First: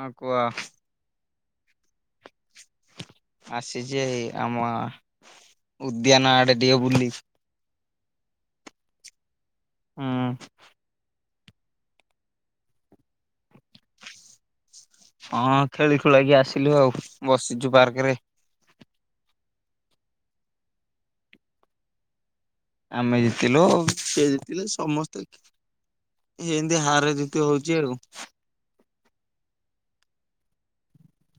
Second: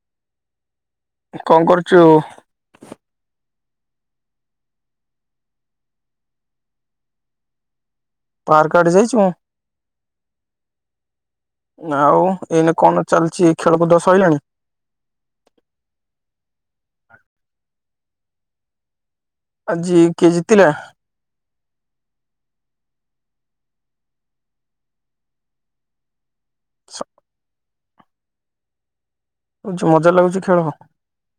ହଁ କୁହ। କଣ କରୁଚୁ? ଆସିଚି ଏ ଆମ ଉଦ୍ୟାନ ଆଡେ ଟିକେ ବୁଲି। ପାର୍କ ଆଡେ ଯାଇଚୁ ଆ। ହୁଁ। ଆଉ ଏଇନେ କଣ ଚାଲିଚି? ଅଁ, ଖେଳି ଖୁଳାଇକି ଆସିଲୁ ଆଉ, ବସିଚୁ ପାର୍କରେ। ଆଜି କିଏ ଜିତିଲା? ଆମେ ଜିତିଲୁ, ସିଏ ଜିତିଲେ, ସମସ୍ତେ ଖେ ଏମତି ହାର ଜିତି ହୋଉ ଯେଳୁ ଯୋଉ ମଜା ଲାଗୁଛି ଖେଳ।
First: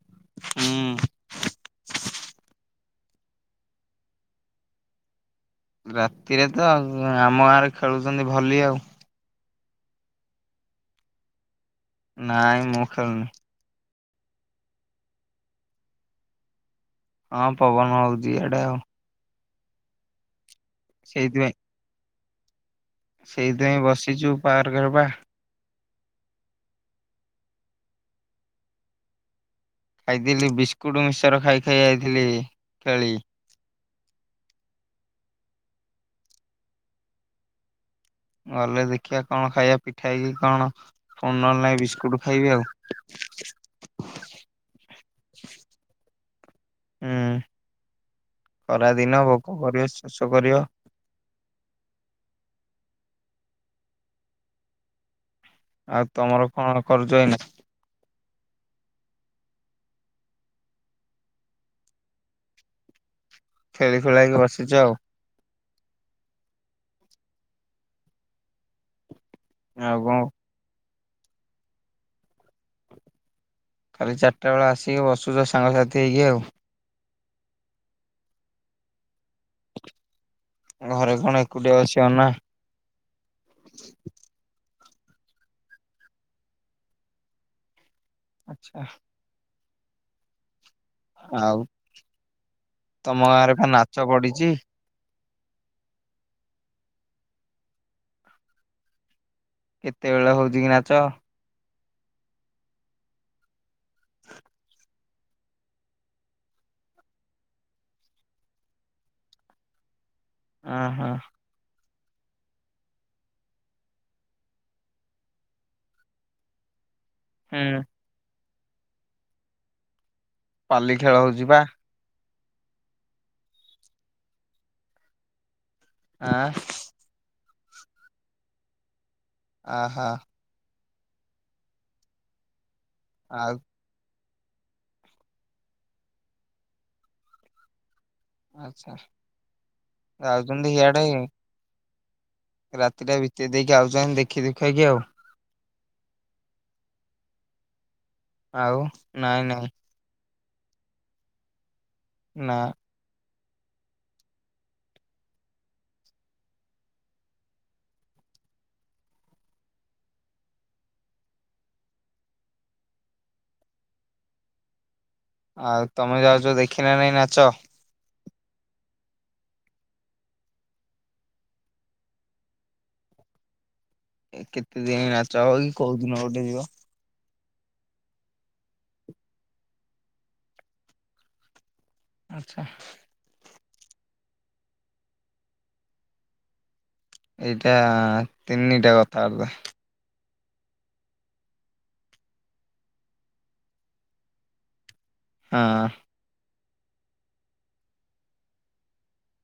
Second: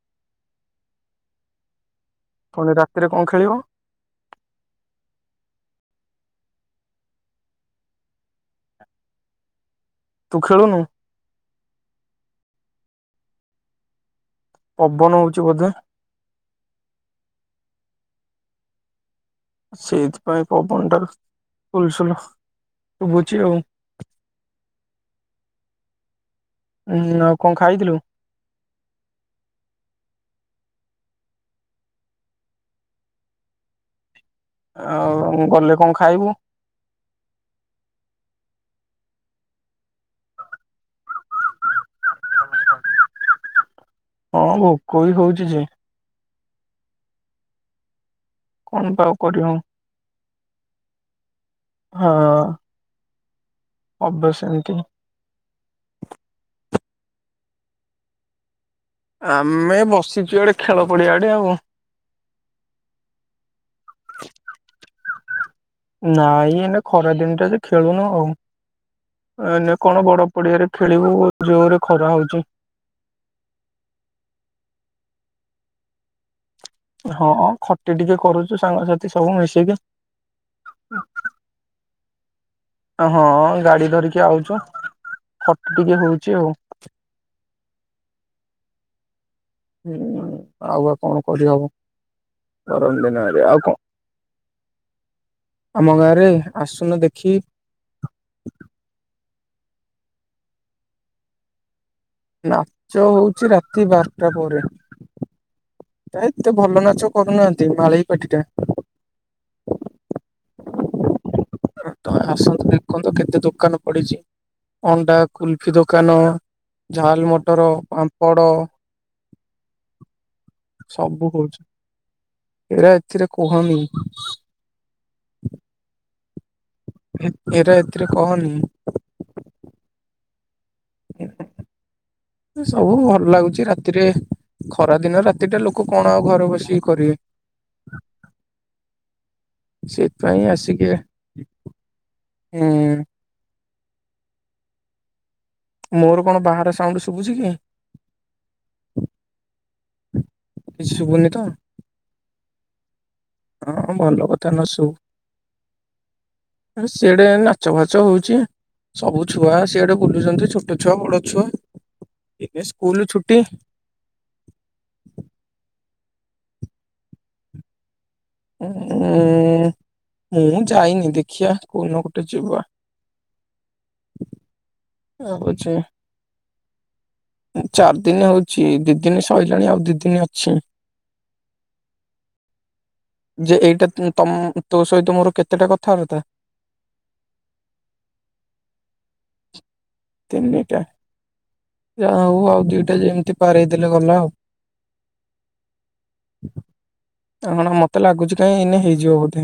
ହୁଁ-ଉଁ [unintelligible] ଫେରେ ରାତିରେ କଣ ଖାଇବ? [inaudible] ରାତିରେ ତ ଆଉ, ଆମ ଗାଁରେ ଖେଳୁଚନ୍ତି ଭଲି ଆଉ। ତୁ ଖେଳୁନୁ? ନାଇଁ, ମୁଁ ଖେଳୁ ନେଇଁ। ପବନ ହୋଉଛି ବୋଧେ? ହଁ, ପବନ ହୋଉଛି ଇଆଡେ ଆଉ। ହଁ, ସେଇଥିପାଇଁ ପବନ ଟାର ସୁଲୁ ସୁଲୁ। ସେଇତି ପାଇଁ, ବସିଚୁ ପାର୍କ ରେ ପା। ଉଁ-ଉଁ, ଆଉ କଅ ଖାଇଥିଲୁ? [inaudible] ଖାଇଥିଲି ବିସ୍କୁଟ ମିକସଚର ଖାଇ-ଖାଇ ଆଇଥିଲି [inaudible] ଖେଳି। ଆ-ଆ-ଆଉ ଗଲେ କଅ ଖାଇବୁ? ଗଲେ ଦେଖିଆ କଣ ଖାଇବା, ପିଠା କି କଣ, ଫୁଣି ନ ହେଲେ ନାଇଁ ବିସ୍କୁଟ ଖାଇବି ଆଉ। [inaudible] ହଁ ଭୋକ ବି ହୋଉଚି ଯେ। ଉଁ-ଉଁ। କଣ ବା ଆଉ ଖାରାଦିନ କରିବୁ ଭୋକ କରବ ସିଓ-ସିଓ କରିଅ। ହଁ-ଅଁ। ଅଭ୍ୟାସ ଏମତି। ଆଉ ତମର କଣ କରୁଚ ଏଇନେ? ଆ-ମ୍-ମେ, ବସିଚୁ ଏଆଡେ, ଖେଳ ପଡିଆ ଆଡେ ଆଉ। [inaudible] ଖେଳି-ଖୁଳା କି ବସିଚୁ ଆଉ। ନାଇଁ, ଏଇନେ ଖରା ଦିନୁଟା ଯେ, ଖେଳୁନୋଉଁ ଆଉ। ନାଇଁ-ନାଇଁ କଣ ବଡ ପଡିଆରେ ଖେ ଖେଳିବୁ ଜୋରେ ଖରା ହୋଉଚି। ଖାଲି ଚାରିଟା ବେଳେ ଆସିକି ବସୁଛ ସାଙ୍ଗସାଥି ହେଇକି ଆଉ। ହଁ-ଅଁ ଖଟି ଟିକେ କରୁଚୁ ସାଙ୍ଗସାଥି ସବୁ ମିଶିକି ଘରେ କଣ ଏକୁଟିଆ ବସିବ ନା। [inaudible] ହଁ-ଅଁ ଏ ଗାଡି ଧରିକି ଆଉଚୁ। [unintelligible] ହଟ କୁ ଟିକେ ହୋଉଚି ଆଉ। ଆଚ୍ଛା-ଆ। ହୁଁ-ଉଁ-ଉଁ। ଆଉ ବା କଣ ଆଉ କରିହବ? ଗରମ ତମ ଦିନ ଏବେ, ଗାଁରେ ଆଉ ପା କଅ? ନାଚ ପଡିଛି [inaudible] [inaudible] ଆମ ଗାଁରେ? ଆସୁନ ଦେଖି [unintelligible] କେତେବେଳେ ହୋଉଚି କି ନାଚ? ନାଚ ହୋଉଚି ରାତି ବାରଟା ପରେ, ଏ-ଏତେ ଭଲ ନାଚ କରୁନାଆନ୍ତି ମାଳେଇ ପାଟିଟା। [inaudible] ଆ-ହା। ତମେ ଆସନ୍ତୁ ଦେଖନ୍ତ କେତେ ଦୋକାନ ପଡିଛି ଅଣ୍ଡା କୁଲଫି ଦୋକାନ ଝାଲ ମଟର ହୁଁ ପାମ୍ପଡ଼ [inaudible] ପାଲି ଖେଳ ହଉଚି ଯିବା ଏରା ଏଥିରେ କୁହନି [inaudible] ଆଁ ଏରା ଏଥିରେ କହନି ଆହା [unintelligible] ସବୁ ଭଲ ଆଉ ଲାଗୁଚି ରାତିରେ ଖରାଦିନେ ରେ ରାତିଟା ଲୋକ କଣ ଆଉ ଘରେ ବସିକି କରିବେ? ଆଛା ସେଇଥିପାଇଁ ଆଉଚନ୍ତି କି ଆସିକି ଇଆଡେ? ଉଁ ରାତିଟା ବିତେଇ ଦେଇ କିଏ ଆଉଚନ୍ତି ଦେଖି ଦେଖେଇକି ଆଉ ମୋର କଣ ବାହାର ସାଉଣ୍ଡ ଶୁଭୁଛି କି? ଆଉ ନାଇଁ ନାଇଁ କିଛି ଶୁଭୁନି ତ? ନା ହଁ ଭଲ କଥା ନ ଶୁଭୁ, ଆରେ ସିଆଡେ ନାଚ ଫାଚ ହଉଚି ସବୁ ଛୁଆ ସିଆଡେ ବୁଲୁଛନ୍ତି ଛୋଟ ଛୁଆ ବଡ ଛୁଆ ଏବେ ସ୍କୁଲ ଛୁଟି ଆଉ ତମେ ଯାଉଛ ଦେଖିଲ ନା ନାାଇଁ ନାଚ? ଉଁ ମୁଁ ଯାଇନି ଦେଖିଆ କୋଉନ ଗୋଟେ ଯିବା ଏ କେତେ ଦିନ ଆଉ ନାଚ ହବ କି ହଉଛି କୋଉ ଦିନ ଗୋଟେ ଯିବ ଚାରି ଦିନ ହଉଛି ଦି ଦିନି ସଇଲାଣି ଆଉ ଦି ଦିନି ଅଛି। ଆଛା ଯେ ଏଇଟା ତମ୍ ତୋ ସହିତ ମୋର କେତେଟା କଥାବାର୍ତ୍ତା? ଏଇଟା ତିନିଟା କଥାବାର୍ତ୍ତା ତିନିଟା ଯା ହଉ ଆଉ ଦିଟା ଯେମିତି ପାରେଇ ଦେଲେ ଗଲା ଆଉ। ହଁ [unintelligible] ମତେ ଲାଗୁଛି କାଇଁ ଏଇନେ ହେଇଯିବ ବୋଧେ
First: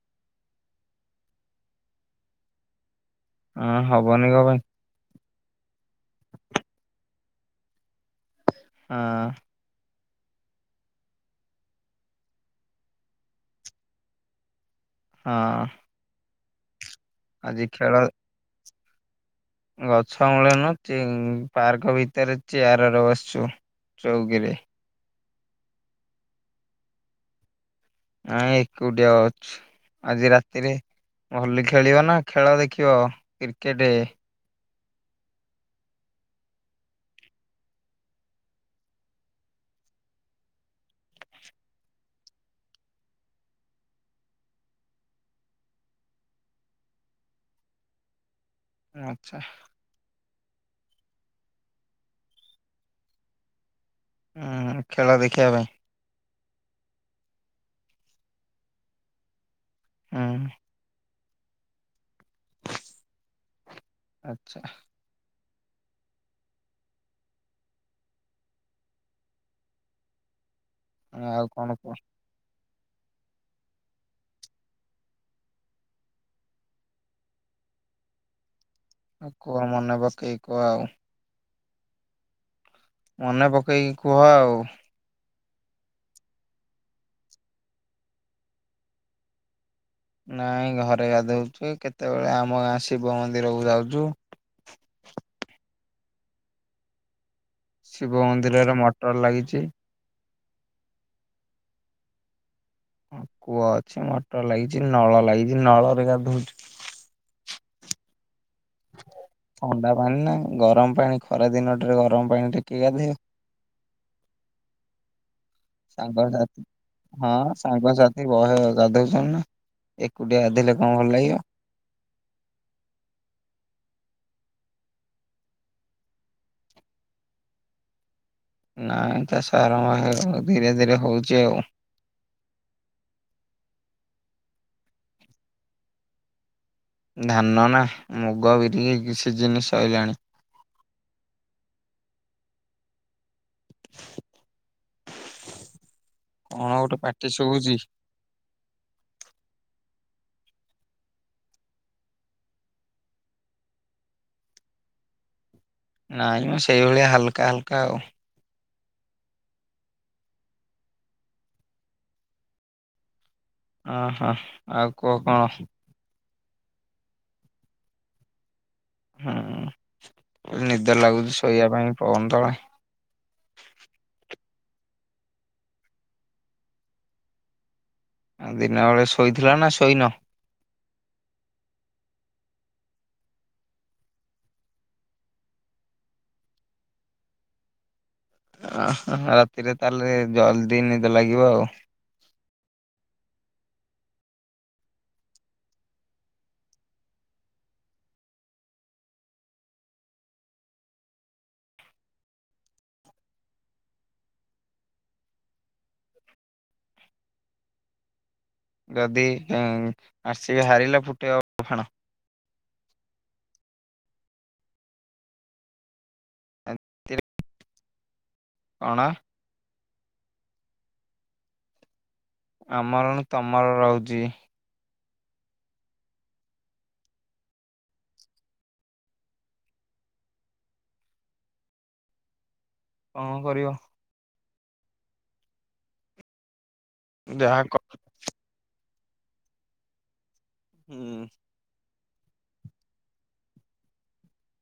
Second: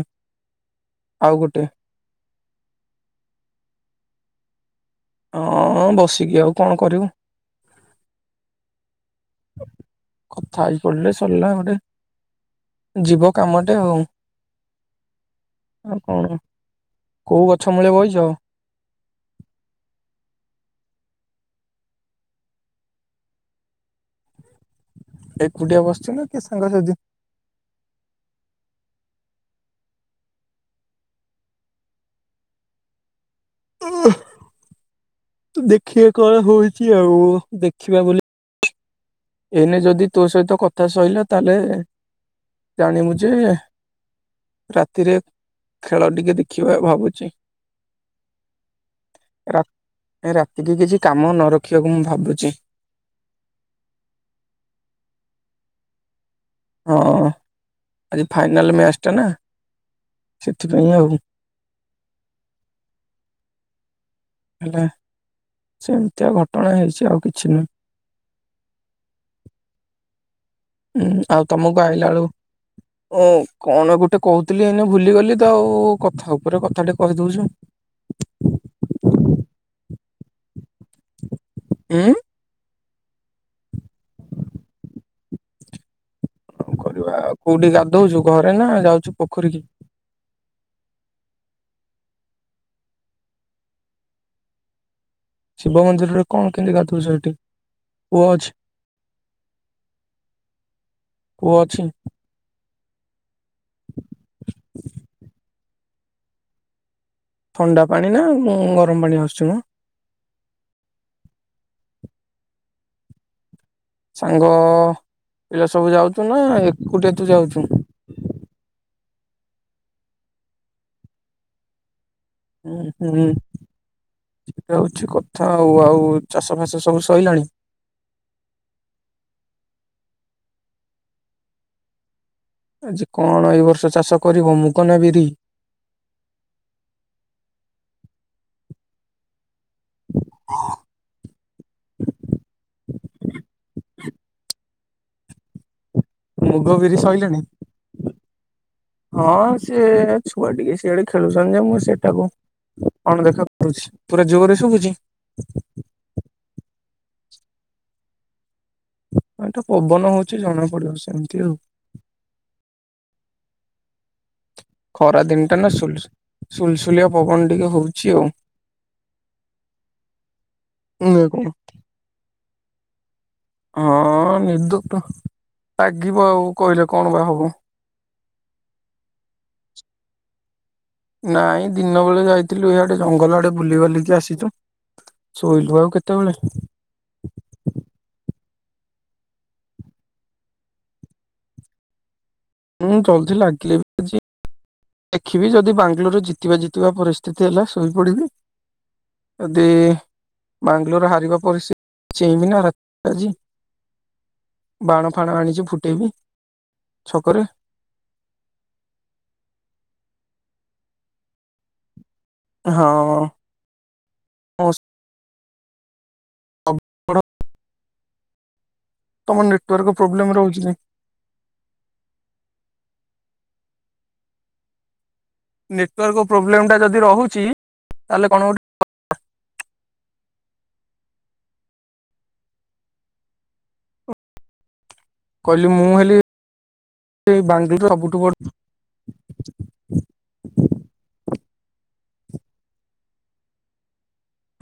ଆଉ ଗୋଟେ। ହଁ ହବନି କଣ ହଁ ବସିକି ଆଉ କଣ କରିବୁ? ହଁ କଥା ହେଇ ପଡିଲେ ସରିଲା ଗୋଟେ ଯିବ କାମଟେ ଆଉ ଆଉ ହଁ କଣ? କୋଉ ଆଜି ଗଛ ମୂଳେ ଖେଳ ବଇଚ? ଗଛ ମୂଳେ ନୁହେଁ [inaudible] ପାର୍କ ଭିତରେ ଚେୟାରରେ ବସଛୁ ଚଉକିରେ। ଏକୁଟିଆ ବସିଛ ନା କିଏ ସାଙ୍ଗସାଥି? ନାଇଁ ଏକୁଟିଆ ଅଛି, ଆଜି ରାତିରେ ହୋଲି ଖେଳିବ ନା ଖେଳ ଦେଖିବ? କ୍ରିକେଟେ ତ ଦେଖିବା କଣ ହୋଇଛି ଆଉ ଦେଖିବା ବୋଲି ଏଇନେ ଯଦି ତୋ ସହିତ କଥା ସଇଲା ତାହେଲେ ଜାଣିବୁ ଯେ ରାତିରେ ଖେଳ ଟିକେ ଦେଖିବା ଭାବୁଚି। ଆଛା ରାତିକି କିଛି କାମ ନ ରଖିବାକୁ ମୁଁ ଭାବୁଛି। ହୁଁ ଖେଳ ଦେଖିବା ପାଇଁ ହଁ ଆଜି ଫାଇନାଲ ମ୍ୟାଚ୍ ଟା ନା ହୁଁ ସେଥିପାଇଁ ଆଉ। ଆଛା ହେଲା ସେମିତିଆ ଘଟଣା ହେଇଛି ଆଉ କିଛି ନୁହେଁ। ହୁଁ ଆଉ କଣ ତମକୁ କୁହ ଆଇଲା ବେଳୁ ଓ କଣ ଗୋଟେ କହୁଥିଲି ଏଇନ ଭୁଲିଗଲି ତ ଆଉ କଥା ଉପରେ କଥା ଟେ କହିଦଉଛୁ। ଆଉ କୁହ ମନେ ପକେଇ କୁହ ଆଉ। ଉଁ ମନେ ପକେଇକି କୁହ ଆଉ। କରିବା ଆଉ କୋଉଠି ଗାଧଉଛୁ ଘରେ ନା ଯାଉଛୁ ପୋଖରୀ କି ନାଇଁ ଘରେ ଗାଧଉଛିୁ କେତେବେଳେ ଆମ ଗାଁ ଶିବ ମନ୍ଦିର କୁ ଯାଉଛୁ। ଶିବ ମନ୍ଦିର ରେ କଣ କେମତି ଗାଧୋଉଛ? ଶିବ ମନ୍ଦିରରେ ମଟର ଲାଗିଛି। କୁଅ ଅଛି। ହଁ କୂଅ ଅଛି, ମଟର ଲାଗିଛି, ନଳ ଲାଗିଛି। ନଳରେ ଗାଧଉଛିୁ। ଥଣ୍ଡା ପାଣି ନାଉ ଗରମ ପାଣି ଆସୁଛି ମ ଥଣ୍ଡା ପାଣି ନା ଗରମ ପାଣି ଖରା ଦିନ ଟରେ ଗରମ ପାଣି କିଏ ଗାଧଅ ସାଙ୍ଗ ପିଲା ସବୁ ଯାଉଛୁ ନା ସାଙ୍ଗସାଥି ଏକୁଟିଆ ତୁ ହଁ ଯାଉଛୁ ସାଙ୍ଗସାଥି ବୟ ଗାଧୁ ଏକୁଟିଆ ଗାଧେଲେ କଣ ଭଲ ଲାଗିବ? ହୁଁ ହୁଁ ଠିକଉଛି କଥା ଆଉ ଆଉ ଚାଷ ଫାସ ସବୁ ସରିଲାଣି। ନାଇଁ ତା ସାର ମା ଧୀରେ ଧୀରେ ହଉଛି ଆଉ। ଆଜି କଣ ଏ ବର୍ଷ ଚାଷ କରିବ ମୁକ ନା ବିରି? ଧାନ ନା ମୁଗ ବିରିିକ କିଛି ଜିନିଷ ସଇଲାଣି। [inaudible] [inaudible] କଣ ମୁଗ ବିରି ଗୋଟେ ପାଟି ସରିଲଣି ଶୁଭୁଛି। ହଁ ସିଏ ଛୁଆ ଟିକେ ସିଆଡେ ଖେଳୁଛନ୍ତି ଯେ ମୁଁ ସେଇଟାକୁ ଅଣ ଦେଖା କରୁଛି ପୁରା ଯୋରେ ଶୁଭୁଛି। ନାଇଁ ମୁଁ ସେଇଭଳିଆ ହାଲକା ହାଲକା ଆଉ। ଏଟା ପବନ ହଉଛି ଜଣା ପଡିବ ସେମିତି ଆଉ। ଓ ହୋ ଖରା ଦିନଟା ନା ଶୁଲଶୁ ସୁଲସୁଲିଆ ପବନ ଟିକେ ହୋଉଚି ଆଉ। ହୁଁ ନିଦ ନା ଲାଗୁଚି କଣ ଶୋଇବା ପାଇଁ ପବନ ତଳେ। ହଁ ନିଦ ତ ଲାଗିବ ଆଉ କହିଲେ କଣ ବା ହବ? ଦିନ ବେଳେ ଶୋଇଥିଲ ନାଁ ଶୋଇନ? ନାଇଁ ଦିନ ବେଳେ ଯାଇଥିଲୁ ହିଆଡେ ଜଙ୍ଗଲ ଆଡ଼େ ବୁଲି ବାଲିକି ଆସିଚୁ ଶୋଇଲୁ ଆଉ କେତୋଏଳେ। ରାତିରେ ତାଲେ ଜଲଦି ନିଦ ଲାଗିବ ଆଉ। ଉଁ ଜଲଦି ଲାଗିଲେ ବି ଜି ଦେଖିବି ଯଦି ବାଙ୍ଗାଲୋରରେ ଜିତିବା ଜିତିବା ପରିସ୍ଥିତି ହେଲା ଶୋଇପଡିବି ଯଦି ବାଙ୍ଗାଲୋର ହାରିବା ପରିସ୍ଥିତି ଚେଇଁମି ନା ରାତିରେ ଆଜି। ବାଣ ଫାଣ ଆଣିଚି ଫୁଟେଇବି ଛକରେ। ରଦି ଉଁ ଆର ସି ବି ହାରିଲା ଫୁଟେଅ ଆଣ। ହଁ ମସ୍ ଅଣା ଟୁୱାର୍କ ପ୍ରୋବଲେମ୍ ରହୁଚି କି? ଆମରନୁ ତମର ରହୁଚି। ନେଟୱାର୍କ ପ୍ରୋବ୍ଲେମ୍ ଟା ଯଦି ରହୁଚି ତାଲେ କଣ ଗୋଟେ [inaudible] କଣ କରିବ? କହିଲି ମୁଁ ହେଲି ଇ ଯାହା କ ବାଙ୍ଗଲୋର ସବୁଠୁ ବଡ଼ ହୁଁ।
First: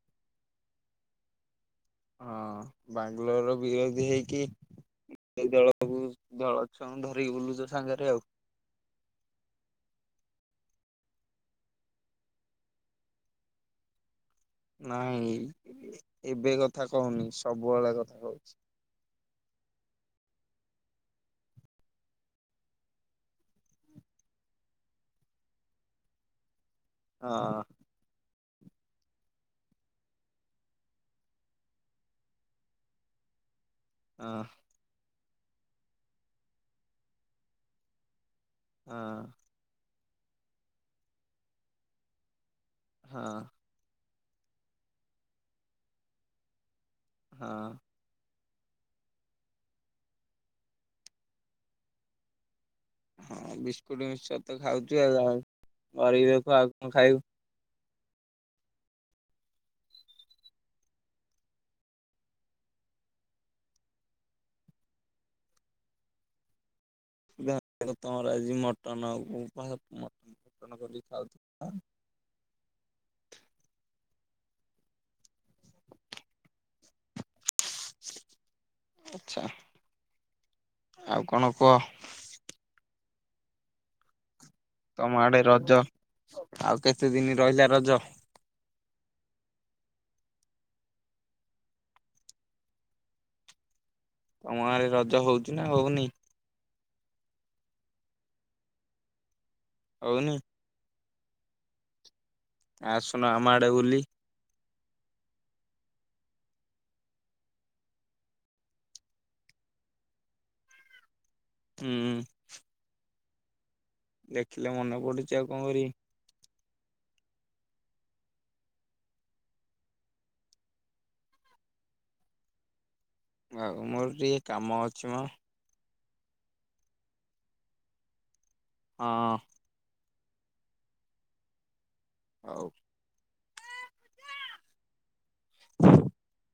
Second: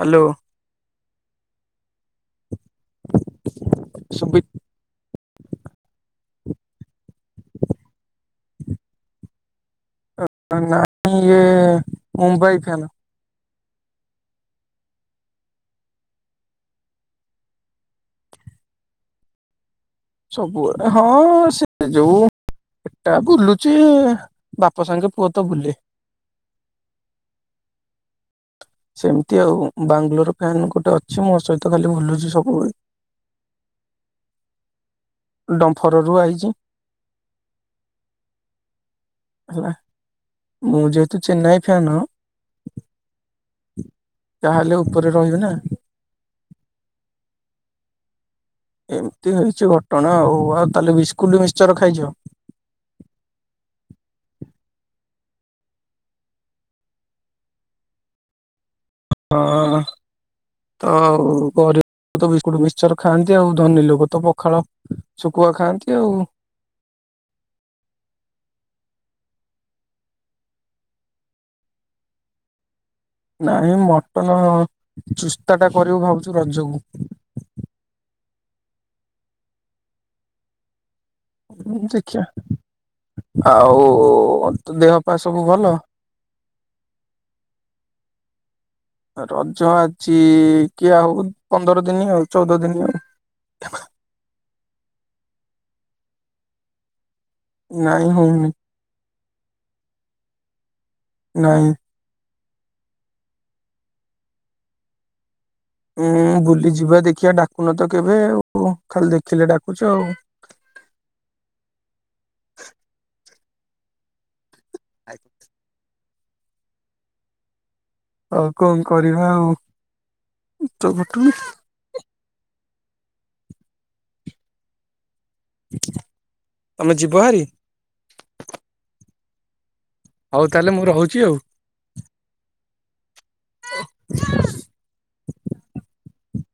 ହାଲୋ। ହଁ। ବାଙ୍ଗଲୋରର ବିରୋଧୀ ସୁବି ହେଇକି ସେଇ ଦଳକୁ ଦଳଛୁଆଙ୍କୁ ଧରିକି ବୁଲୁଚ ସାଙ୍ଗରେ ଆଉ। ଅ ନାଇଁ ଇଏ‌ ମୁମ୍ବାଇ ଫ୍ୟାନ। ନାଇଁ ଏବେ କଥା କହୁନି ସବୁବେଳେ କଥା କହୁଚି। ସବୁବେଳେ ହଁ ସେ ଯୋଉ ଏଟା ବୁଲୁଚି ବାପ ସାଙ୍ଗେ ପୁଅ ତ ବୁଲେ। ହଁ। ସେମିତି ଆଉ ବାଙ୍ଗଲୋର ଫ୍ୟାନ ଗୋଟେ ଅଛି ମୋ ସହିତ ଖାଲି ବୁଲୁଚି ସବୁବେଳେ। କଁ। ଡମ୍ଫରରୁ ଆଇଚି। ହଁ ହେଲା ମୁଁ ଯେହେତୁ ଚେନ୍ନାଇ ଫ୍ୟାନ ହଁ। ତାହେଲେ ଉପରେ ରହିବି ନାଁ? ହଁ। ଏମିତି ହେଇଚି ଘଟଣା ଆଉ ଆଉ ତାହେଲେ ବିସ୍କୁଟ ମିକ୍ସ୍ଚର ଖାଇଚ? ହଁ ବିସ୍କୁଟ ମିସ୍ଚର ତ ଖାଉଚୁ ଆଉ ଗରିବ ଲୋକ ଆଉ କଣ ଖାଇବୁ ହଁ ତ ଗରିବ ବିସ୍କୁଟ ମିକସଚର ଖାଆନ୍ତି ଆଉ ଧନୀ ଲୋକ ତ ପଖାଳ ଶୁଖୁଆ ଖାଆନ୍ତି ଆଉ। ଯା [inaudible] ତମର ଆଜି ମଟନକୁ ପାହ ମଟଟ କରି ଖାଉଥୁବ ନାଇଁ ମଟନ ଚୁସ୍ତାଟା କରିବୁ ଭାବୁଚୁ ରଜକୁ। ଆଚ୍ଛା। ଆଉ କଣ କୁହ [inaudible] ଦେଖିବା। ଆଉ ତୋ ଦେହ ପା ତମ ଆଡେ ସବୁ ଭଲ? ରଜ ଆଉ କେତେ ଦିନ ରହିଲା ରଜ- ରଜ ଅଛି କିଏ ହଉ ପନ୍ଦର ଦିନି ଆଉ ଚଉଦ ଦିନି ଆଉ- ତମ ଗାଁରେ ରଜ ହଉଛି ନା ହଉନି- ନାଇଁ ହଉନି- ହଉନି- ନାଇଁ- ଆସୁନ ଆମ ଆଡେ ବୁଲି- ଉଁ ବୁଲି ଯିବା ଦେଖିବା ଡାକୁନ ତ କେବେ ଆଉ ଖାଲି ଦେଖିଲେ ଡାକୁଛ ଆଉ- ହୁଁ ଦେଖ ଦେଖିଲେ ମନେ ପଡୁଛି ଆଉ କଣ କରି- ଆଉ କଣ କରିବା ଆଉ ଉପଟ- ଆଉ ମୋର ଟିକେ କାମ ଅଛି ମ ତମେ ଯିବ ଭାରି- ହଁ ହଉ ତାହେଲେ ମୁଁ ରହୁଛି ଆଉ- ହଉ [inaudible] [inaudible]